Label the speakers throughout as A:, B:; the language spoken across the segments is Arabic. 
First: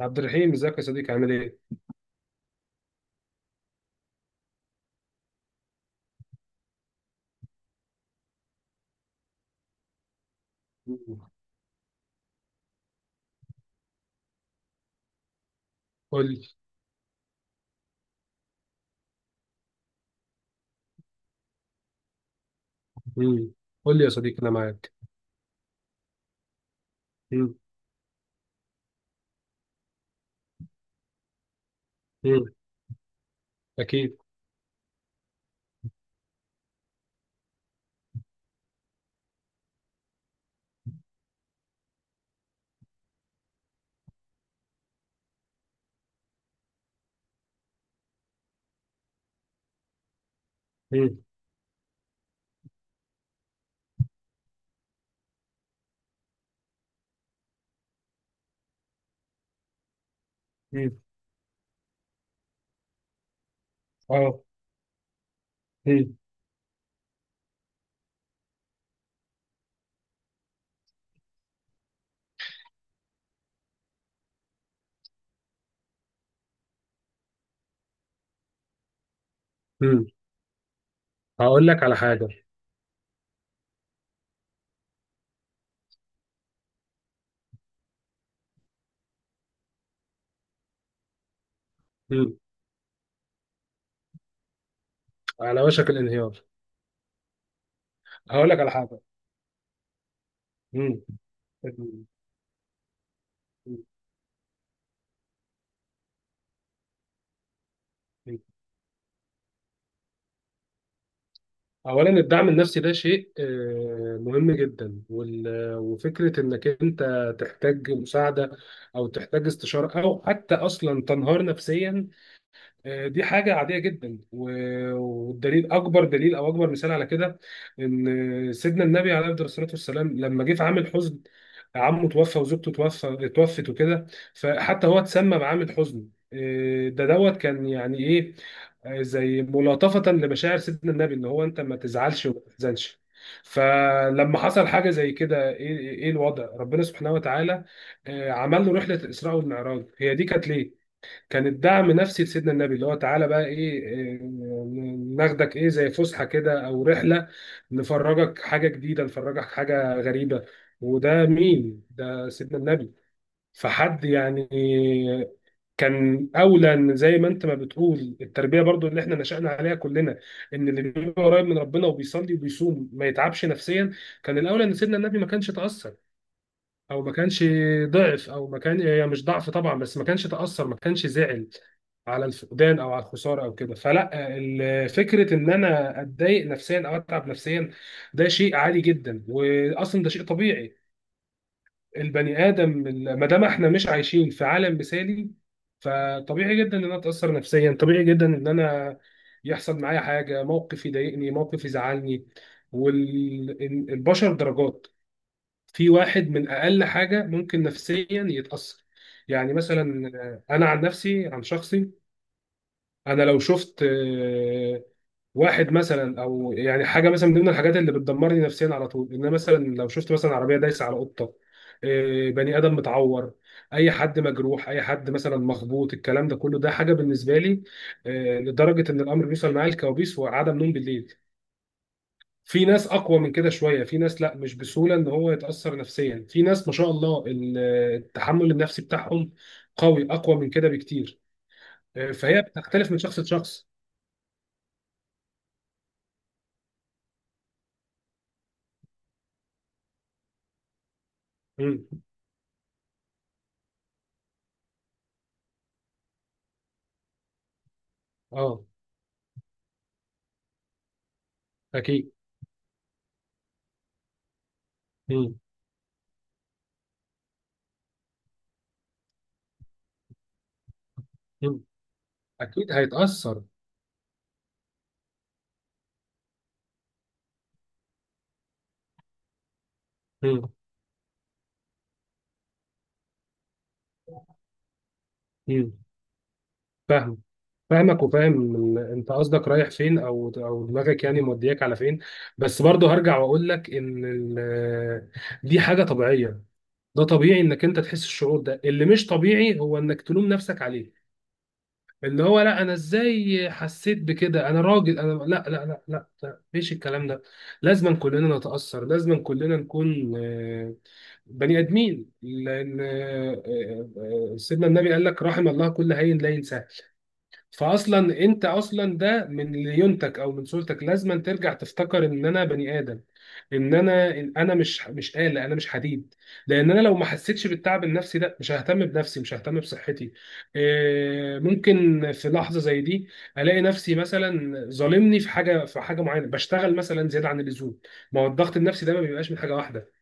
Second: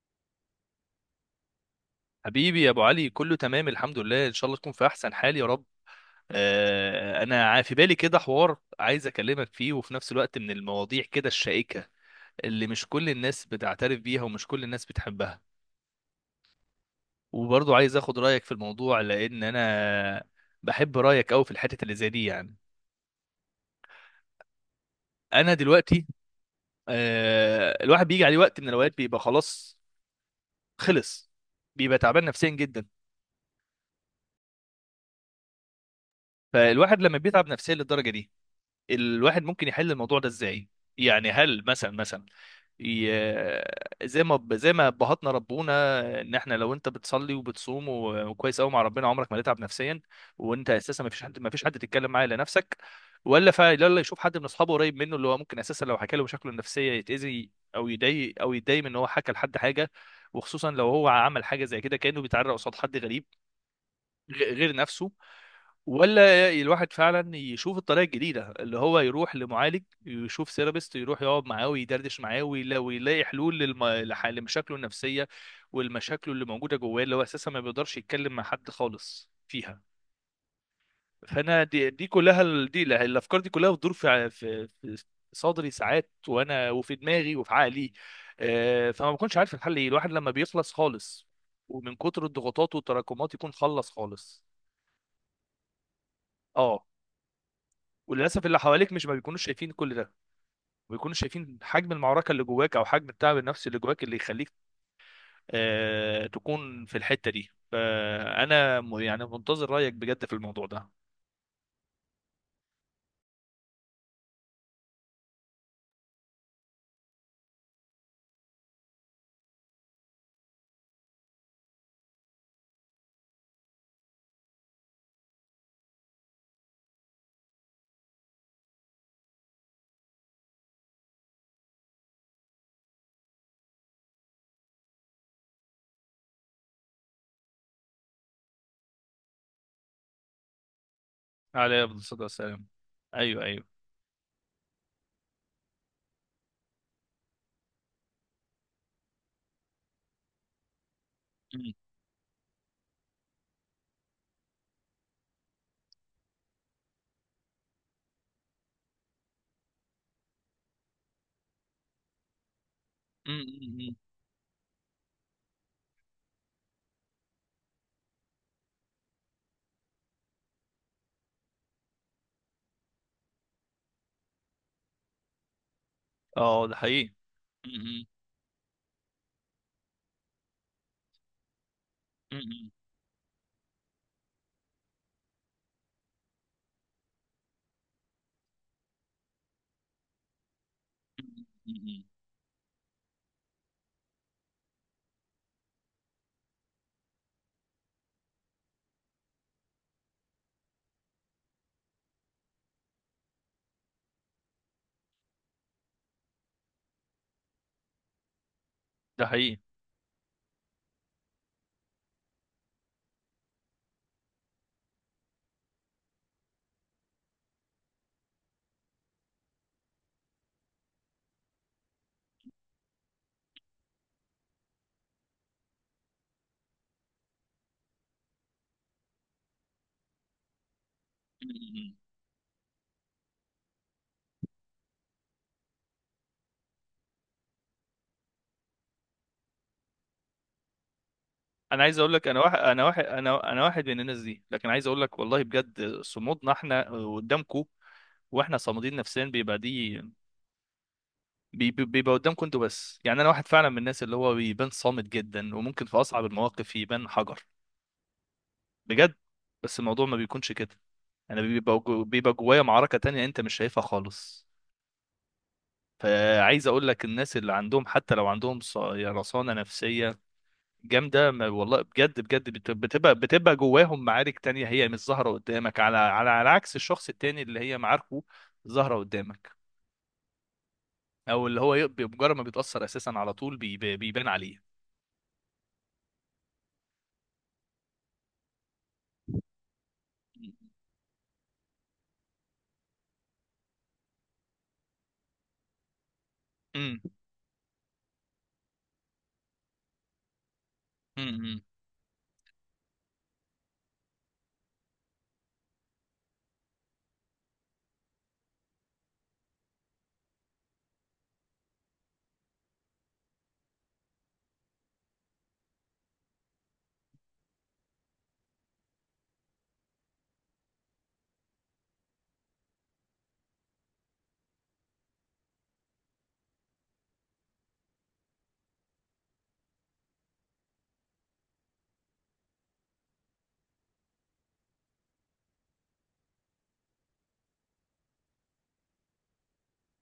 A: عبد الرحيم، ازيك يا صديقي؟ عامل ايه؟
B: حبيبي يا ابو علي، كله تمام، الحمد لله. ان شاء الله تكون في احسن حال يا رب. في بالي كده حوار عايز اكلمك فيه، وفي نفس الوقت من المواضيع
A: مم.
B: كده الشائكة اللي مش كل الناس بتعترف بيها ومش كل الناس بتحبها.
A: قول لي.
B: وبرضه عايز اخد رايك في الموضوع، لان انا بحب رايك قوي في الحتة اللي زي دي يعني.
A: مم. قول لي يا صديقي، انا معاك.
B: انا دلوقتي
A: مم.
B: الواحد بيجي عليه وقت من الاوقات بيبقى خلاص، خلص، بيبقى تعبان نفسيا
A: مم.
B: جدا.
A: اكيد.
B: فالواحد لما بيتعب نفسيا للدرجة دي، الواحد ممكن يحل الموضوع ده ازاي؟ يعني هل مثلا زي ما ابهاتنا ربونا، ان احنا لو انت بتصلي وبتصوم وكويس قوي مع ربنا عمرك ما تتعب نفسيا، وانت اساسا ما
A: مم.
B: فيش حد، تتكلم معاه الا نفسك، ولا يشوف حد من اصحابه قريب منه، اللي هو ممكن اساسا لو حكى له مشاكله النفسيه يتاذي او يضايق او يتضايق من ان هو حكى لحد حاجه، وخصوصا لو
A: مم.
B: هو عمل حاجه زي كده كانه بيتعرى قصاد حد غريب
A: اه.
B: غير نفسه.
A: مم.
B: ولا الواحد فعلا يشوف الطريقه الجديده اللي هو يروح لمعالج، يشوف سيرابيست، يروح يقعد معاه ويدردش معاه ويلاقي حلول لمشاكله النفسيه والمشاكل اللي موجوده جواه، اللي هو اساسا ما بيقدرش يتكلم مع حد خالص فيها.
A: مم.
B: فانا
A: هقول لك
B: دي,
A: على
B: دي
A: حاجه.
B: كلها ال- دي لا- الافكار دي كلها بتدور في في صدري ساعات، وانا وفي دماغي وفي عقلي. فما بكونش عارف الحل ايه. الواحد لما بيخلص خالص ومن كتر
A: مم.
B: الضغوطات والتراكمات يكون خلص خالص.
A: على وشك الانهيار.
B: اه. وللاسف
A: هقول
B: اللي
A: لك على
B: حواليك
A: حاجه.
B: مش ما بيكونوش شايفين كل ده،
A: مم.
B: ما بيكونوش شايفين حجم
A: مم.
B: المعركه اللي جواك او حجم التعب النفسي اللي جواك، اللي يخليك تكون في الحته دي.
A: مم.
B: فانا يعني منتظر رايك بجد في الموضوع ده.
A: اولا، الدعم النفسي ده شيء مهم جدا، وفكره انك انت تحتاج مساعده، او تحتاج استشاره، او حتى اصلا تنهار نفسيا، دي حاجة عادية جدا، والدليل أكبر دليل أو أكبر مثال على كده إن سيدنا النبي عليه أفضل الصلاة والسلام لما جه في عام الحزن، عمه توفى وزوجته توفت وكده، فحتى هو اتسمى بعام الحزن. إيه ده دوت؟ كان يعني إيه؟ زي ملاطفة لمشاعر سيدنا النبي، إن هو أنت ما
B: عليه افضل الصلاه
A: تزعلش وما
B: والسلام.
A: تحزنش.
B: ايوه، ايوه.
A: فلما حصل حاجة زي كده، إيه الوضع؟ ربنا سبحانه وتعالى عمل له رحلة الإسراء والمعراج. هي دي كانت ليه؟ كان
B: م-
A: الدعم نفسي لسيدنا النبي، اللي هو تعالى بقى ايه ناخدك ايه، زي فسحه كده او رحله، نفرجك حاجه جديده، نفرجك حاجه غريبه. وده مين؟ ده سيدنا النبي.
B: م.
A: فحد يعني كان اولى. إن زي ما انت ما بتقول، التربيه برضو اللي احنا نشأنا عليها كلنا، ان اللي بيبقى قريب من ربنا وبيصلي وبيصوم ما يتعبش نفسيا، كان الاولى ان سيدنا النبي ما كانش تأثر
B: اه، ده
A: او ما
B: حقيقي.
A: كانش
B: م- م-
A: ضعف، او ما كان هي مش ضعف طبعا، بس ما كانش تاثر، ما كانش زعل على
B: م-
A: الفقدان او على الخساره او كده. فلا، فكره ان انا اتضايق نفسيا او اتعب نفسيا، ده شيء عادي جدا، واصلا ده شيء طبيعي.
B: م- م.
A: البني ادم، ما دام احنا مش عايشين في عالم مثالي، فطبيعي جدا ان انا اتاثر نفسيا، طبيعي جدا ان انا يحصل معايا حاجه، موقف يضايقني، موقف يزعلني. والبشر درجات. في واحد من اقل حاجه ممكن نفسيا يتاثر.
B: ده
A: يعني
B: حقيقي.
A: مثلا انا عن نفسي، عن شخصي، انا لو شفت واحد مثلا، او يعني حاجه مثلا من ضمن الحاجات اللي بتدمرني نفسيا على طول، ان أنا مثلا لو شفت مثلا عربيه دايسه على قطه، بني ادم متعور، اي حد مجروح، اي حد مثلا مخبوط، الكلام ده كله ده حاجه بالنسبه لي لدرجه ان الامر بيوصل معايا الكوابيس وعدم نوم بالليل.
B: م.
A: في ناس اقوى من كده شويه. في ناس لا، مش بسهوله ان هو يتاثر نفسيا. في ناس ما شاء الله، التحمل النفسي بتاعهم قوي، اقوى من كده بكتير.
B: انا عايز اقول لك، انا
A: فهي
B: واحد انا
A: بتختلف من
B: واحد
A: شخص
B: انا انا
A: لشخص.
B: واحد من الناس دي، لكن عايز اقول لك والله بجد، صمودنا احنا قدامكم. واحنا صامدين نفسيا بيبقى دي،
A: مم.
B: بيبقى قدامكم انتوا بس، يعني انا واحد فعلا من الناس اللي هو بيبان صامت جدا، وممكن في اصعب المواقف يبان حجر،
A: اه.
B: بجد. بس الموضوع ما بيكونش كده. انا بيبقى
A: اكيد.
B: جوايا معركة تانية انت مش شايفها خالص.
A: مم.
B: فعايز اقول لك، الناس اللي عندهم حتى لو عندهم رصانة نفسية جامدة، ما
A: مم.
B: والله بجد بجد
A: اكيد هيتاثر.
B: بتبقى جواهم معارك تانية هي مش ظاهرة قدامك، على عكس الشخص التاني اللي هي معاركه ظاهرة قدامك،
A: مم.
B: او اللي هو بمجرد ما بيتأثر اساسا على طول بيبان عليه.
A: مم. فاهم. فاهمك، وفاهم انت قصدك رايح فين، او دماغك يعني مودياك على فين. بس برضه هرجع واقول لك ان دي حاجه طبيعيه. ده طبيعي انك انت تحس الشعور ده. اللي مش طبيعي هو انك تلوم نفسك عليه،
B: امم
A: اللي هو لا، انا ازاي حسيت بكده؟ انا راجل. انا لا لا لا لا, لا. مفيش الكلام ده. لازم كلنا نتأثر، لازم كلنا نكون بني ادمين. لان سيدنا النبي قال لك رحم الله كل هين لا ينساه. فاصلا انت اصلا، ده من ليونتك او من صورتك، لازما ترجع تفتكر ان انا بني ادم، ان انا مش آلة، انا مش حديد. لان انا لو ما حسيتش بالتعب النفسي ده، مش ههتم بنفسي، مش ههتم بصحتي. ممكن في لحظة زي دي الاقي نفسي مثلا ظالمني في حاجة معينة، بشتغل مثلا زيادة عن اللزوم. ما هو الضغط النفسي ده ما بيبقاش من حاجة واحدة.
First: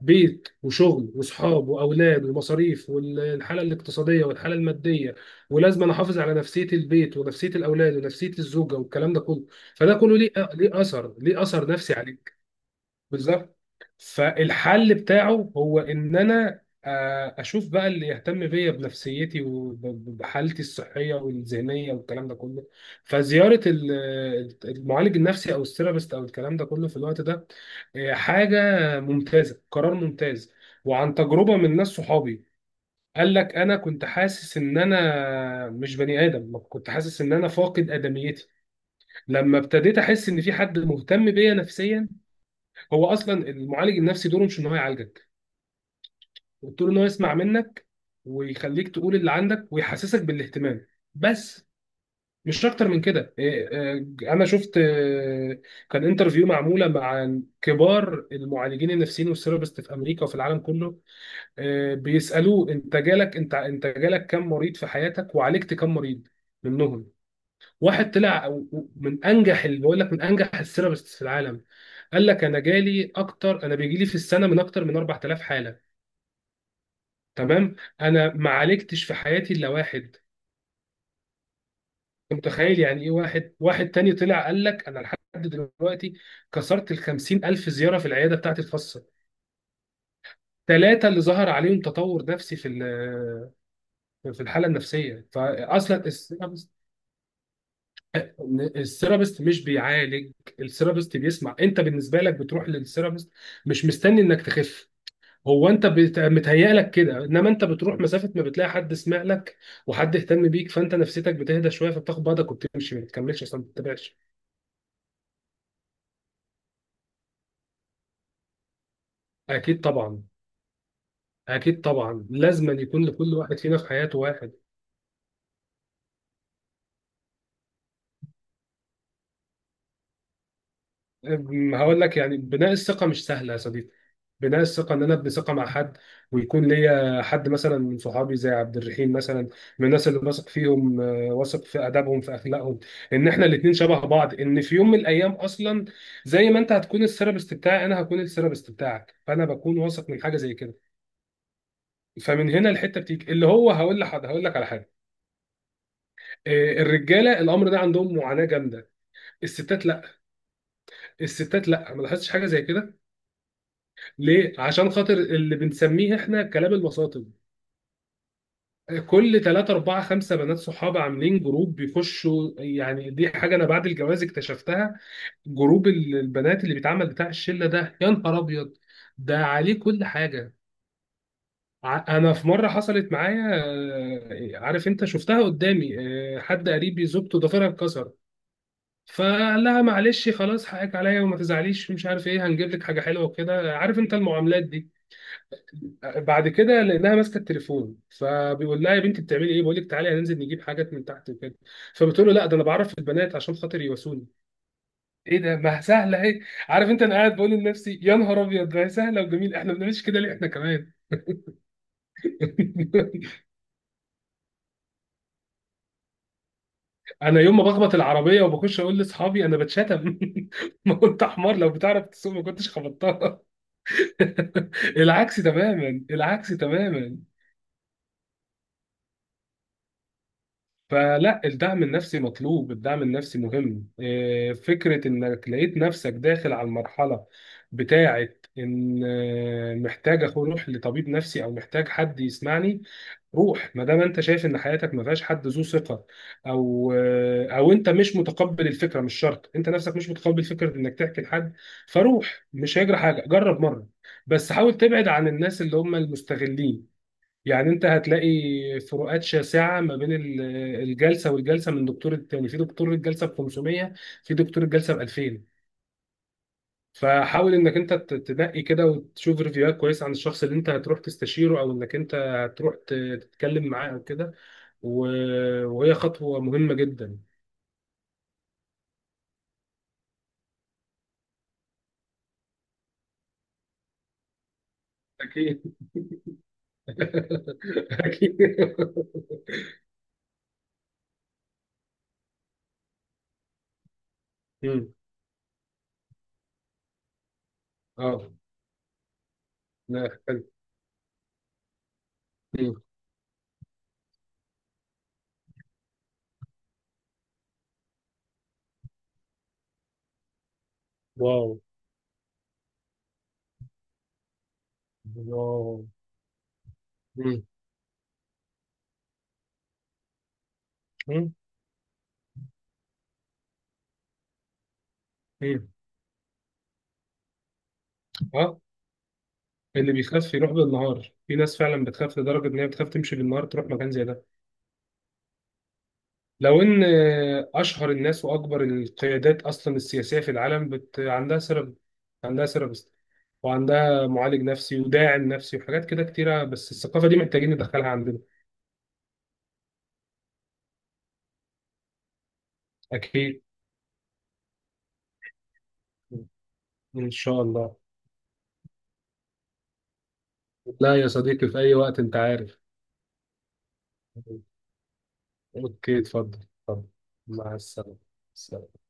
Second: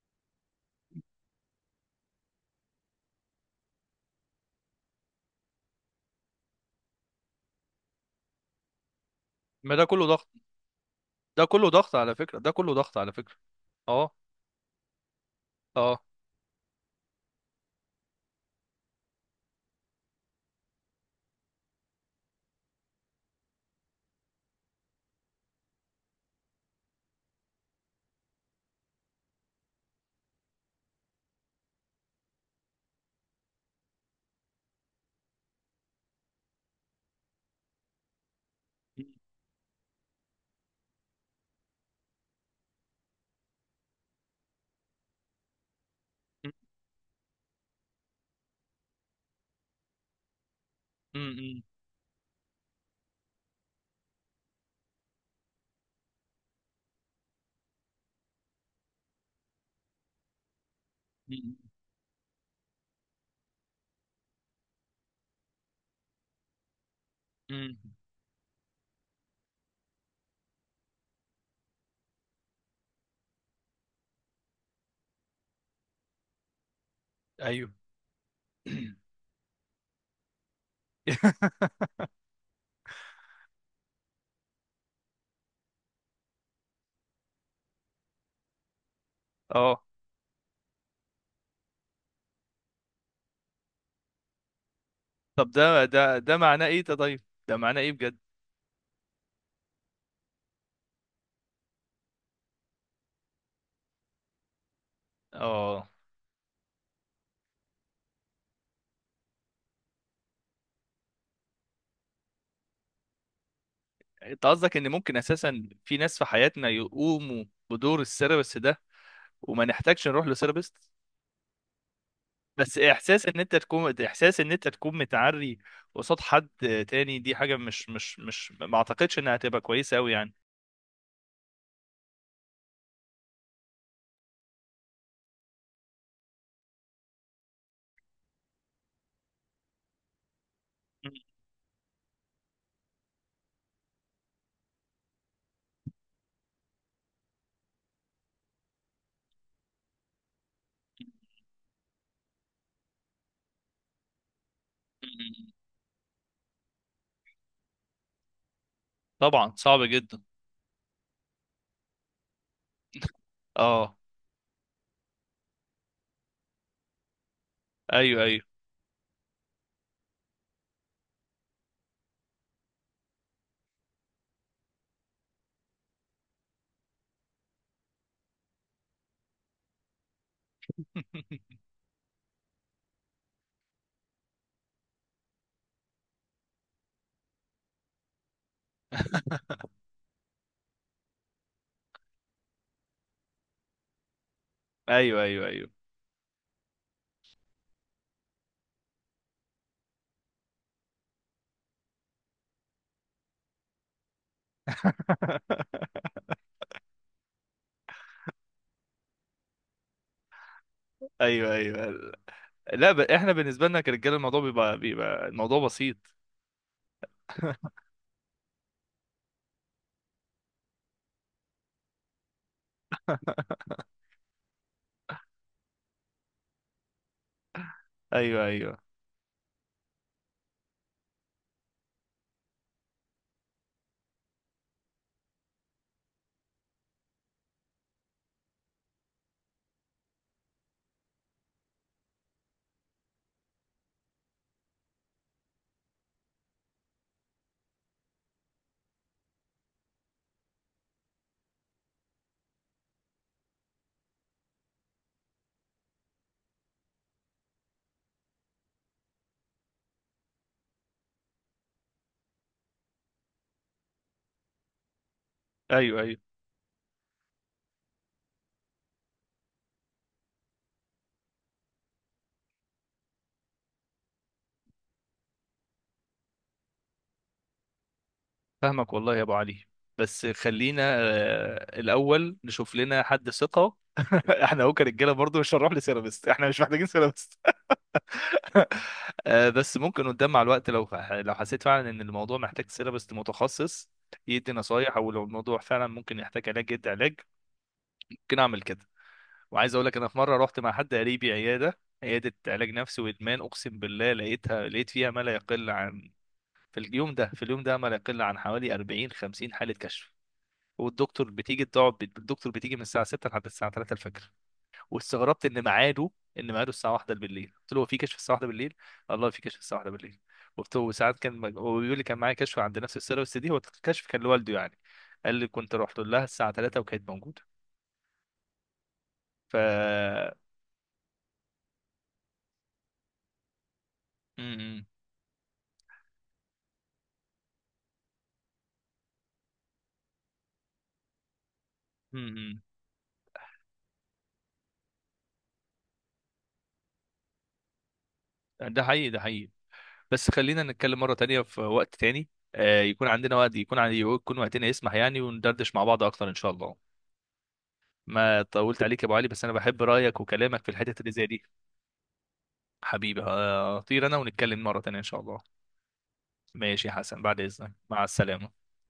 A: بيت وشغل وصحاب واولاد ومصاريف، والحاله الاقتصاديه والحاله الماديه، ولازم انا احافظ على نفسيه البيت ونفسيه الاولاد ونفسيه الزوجه والكلام ده كله.
B: ما ده
A: فده
B: كله
A: كله
B: ضغط،
A: ليه اثر، ليه
B: ده
A: اثر
B: كله
A: نفسي
B: ضغط على
A: عليك.
B: فكرة، ده كله ضغط على فكرة.
A: بالظبط.
B: اه
A: فالحل بتاعه هو
B: اه.
A: ان انا اشوف بقى اللي يهتم بيا، بنفسيتي وبحالتي الصحيه والذهنيه والكلام ده كله. فزياره المعالج النفسي او الثيرابيست او الكلام ده كله في الوقت ده حاجه ممتازه، قرار ممتاز. وعن تجربه من ناس صحابي، قال لك انا كنت حاسس ان انا مش بني ادم، كنت حاسس ان انا فاقد ادميتي، لما ابتديت احس ان في حد مهتم بيا نفسيا. هو اصلا المعالج النفسي دوره مش ان هو يعالجك، دوره ان هو يسمع منك ويخليك تقول اللي عندك ويحسسك بالاهتمام،
B: امم
A: بس. مش اكتر من كده. انا شفت كان انترفيو معموله مع كبار المعالجين النفسيين والثيرابيست في امريكا وفي العالم كله. بيسالوه انت جالك كم مريض في حياتك، وعالجت كم مريض منهم.
B: امم.
A: واحد طلع من انجح، اللي بقول لك، من انجح السيرابست في العالم، قال لك انا جالي اكتر انا بيجي لي في السنه من اكتر من 4000 حاله،
B: ايوه.
A: تمام؟ انا ما عالجتش في حياتي الا واحد. انت متخيل يعني ايه؟ واحد تاني طلع قال لك انا لحد دلوقتي كسرت ال 50000 زياره في العياده بتاعتي الخاصه،
B: اه.
A: ثلاثه اللي ظهر عليهم تطور نفسي في الحاله النفسيه
B: طب
A: فاصلا.
B: ده معناه ايه ده؟ طيب، ده معناه ايه بجد؟
A: إن الثيرابيست مش بيعالج، الثيرابيست بيسمع. انت بالنسبه لك بتروح للثيرابيست مش مستني انك تخف، هو انت
B: اه.
A: متهيأ لك كده، انما انت بتروح مسافه، ما بتلاقي حد سمع لك وحد اهتم بيك، فانت نفسيتك بتهدى شويه، فبتاخد بعضك وبتمشي، ما بتكملش اصلا، ما بتتابعش.
B: انت قصدك ان ممكن اساسا في ناس في حياتنا يقوموا بدور السيرابست ده، وما
A: اكيد
B: نحتاجش
A: طبعا.
B: نروح لسيرابست؟
A: اكيد طبعا، لازما
B: بس
A: يكون
B: احساس
A: لكل
B: ان انت
A: واحد فينا في
B: تكون،
A: حياته
B: احساس ان
A: واحد.
B: انت تكون متعري قصاد حد تاني، دي حاجة مش، ما اعتقدش انها هتبقى كويسة قوي يعني.
A: هقول لك، يعني بناء الثقة مش سهلة يا صديقي. بناء الثقة إن أنا أبني ثقة مع حد ويكون ليا حد مثلا من صحابي زي عبد الرحيم مثلا، من الناس اللي واثق فيهم واثق في آدابهم، في أخلاقهم، إن إحنا الاتنين شبه بعض، إن في يوم من الأيام أصلا، زي ما أنت هتكون الثيرابيست بتاعي، أنا هكون الثيرابيست بتاعك. فأنا بكون واثق من حاجة زي كده. فمن هنا الحتة بتيجي، اللي هو هقول لك على حاجة.
B: مم.
A: الرجالة الأمر ده عندهم معاناة جامدة.
B: طبعا
A: الستات
B: صعبة
A: لا.
B: جدا.
A: الستات لا، ما لاحظتش حاجة زي كده.
B: اه.
A: ليه؟ عشان خاطر اللي بنسميه احنا كلام الوساطي.
B: ايوه، ايوه.
A: كل 3 4 5 بنات صحاب عاملين جروب بيخشوا، يعني دي حاجه انا بعد الجواز اكتشفتها. جروب البنات اللي بيتعمل، بتاع الشله ده، يا نهار ابيض، ده عليه كل حاجه. انا في مره حصلت معايا، عارف انت، شفتها قدامي، حد قريبي زوجته ضفيرها اتكسر، فقال لها معلش، خلاص حقك عليا وما تزعليش، مش عارف ايه، هنجيب لك حاجه حلوه وكده، عارف انت المعاملات دي.
B: ايوه، ايوه، ايوه.
A: بعد كده لانها ماسكه التليفون، فبيقول لها يا بنتي بتعملي ايه، بقول لك تعالي هننزل نجيب حاجات من تحت وكده، فبتقول له لا، ده انا بعرف البنات عشان خاطر يواسوني. ايه ده، ما سهله اهي! عارف انت، انا قاعد بقول لنفسي يا نهار ابيض، ما هي سهله وجميل، احنا ما بنعملش كده ليه؟ احنا كمان.
B: ايوه، ايوه. لا، احنا بالنسبة لنا كرجاله الموضوع بيبقى، الموضوع بسيط.
A: انا يوم ما بخبط العربيه وبخش اقول لاصحابي انا بتشتم. ما كنت حمار، لو بتعرف تسوق ما كنتش خبطتها. العكس تماما، العكس تماما.
B: ايوه، ايوه،
A: فلا، الدعم النفسي مطلوب، الدعم النفسي مهم. فكرة انك لقيت نفسك داخل على المرحلة بتاعة ان محتاج اروح لطبيب نفسي، او محتاج حد يسمعني، روح. ما دام انت شايف ان حياتك ما فيهاش حد ذو ثقة، او انت مش متقبل الفكرة، مش شرط، انت نفسك مش متقبل فكرة انك تحكي لحد، فروح. مش هيجرى حاجة، جرب مرة. بس حاول تبعد عن الناس اللي هم المستغلين. يعني انت هتلاقي فروقات شاسعه ما بين الجلسه والجلسه، من دكتور التاني، في دكتور الجلسه ب 500، في دكتور الجلسه ب 2000.
B: ايوه، ايوه.
A: فحاول انك انت تنقي كده، وتشوف ريفيوهات كويسه عن الشخص اللي انت هتروح تستشيره، او انك انت هتروح تتكلم معاه او كده. وهي خطوه مهمه جدا.
B: فاهمك والله يا ابو علي. بس خلينا الاول نشوف لنا حد ثقة. احنا هو كرجاله برضه مش
A: اكيد.
B: هنروح لسيرابيست، احنا مش محتاجين سيرابيست.
A: اكيد.
B: بس ممكن قدام مع الوقت، لو حسيت فعلا ان الموضوع محتاج سيرابست متخصص يدي
A: مم.
B: نصايح، او لو الموضوع فعلا ممكن يحتاج علاج يدي علاج.
A: اه.
B: ممكن اعمل كده. وعايز اقول لك، انا
A: لا،
B: في مره
A: حلو.
B: رحت مع حد قريبي عياده، علاج
A: مم.
B: نفسي وادمان، اقسم بالله لقيتها، لقيت فيها ما لا يقل عن، في اليوم ده، ما لا يقل عن حوالي 40 50 حاله كشف. والدكتور
A: واو.
B: بتيجي تقعد، الدكتور بتيجي من الساعه 6 لحد الساعه 3 الفجر. واستغربت ان
A: واو.
B: ميعاده، الساعه 1
A: مم.
B: بالليل. قلت له: هو في كشف الساعه 1 بالليل؟ الله، في كشف الساعه 1 بالليل! قلت له. وساعات
A: مم.
B: كان هو بيقول لي كان معايا كشف عند نفس السيره، بس دي هو الكشف كان لوالده يعني. قال لي:
A: مم.
B: كنت رحت لها الساعه 3 وكانت موجوده.
A: اه.
B: ف
A: اللي بيخاف يروح بالنهار، في ناس فعلا بتخاف لدرجة إن هي بتخاف تمشي بالنهار تروح مكان زي ده.
B: م-
A: لو إن أشهر الناس وأكبر القيادات أصلا السياسية في العالم عندها عندها
B: م-
A: سيرابيست، وعندها معالج نفسي وداعم نفسي وحاجات كده كتيرة. بس الثقافة دي محتاجين ندخلها عندنا.
B: م. ده حقيقي، ده حقيقي. بس خلينا نتكلم مره تانية في وقت تاني، يكون عندنا
A: أكيد.
B: وقت، يكون عندي، يكون وقتنا يسمح يعني، وندردش مع بعض اكتر ان شاء الله.
A: إن شاء الله.
B: ما طولت عليك يا ابو علي، بس انا بحب رايك وكلامك في
A: لا
B: الحتت
A: يا
B: اللي زي دي.
A: صديقي، في أي وقت، أنت عارف.
B: حبيبي، هطير انا، ونتكلم مره تانية ان شاء الله.
A: أوكي، اتفضل.
B: ماشي
A: اتفضل.
B: يا حسن، بعد
A: مع
B: إذنك،
A: السلامة.
B: مع السلامة.
A: سلام.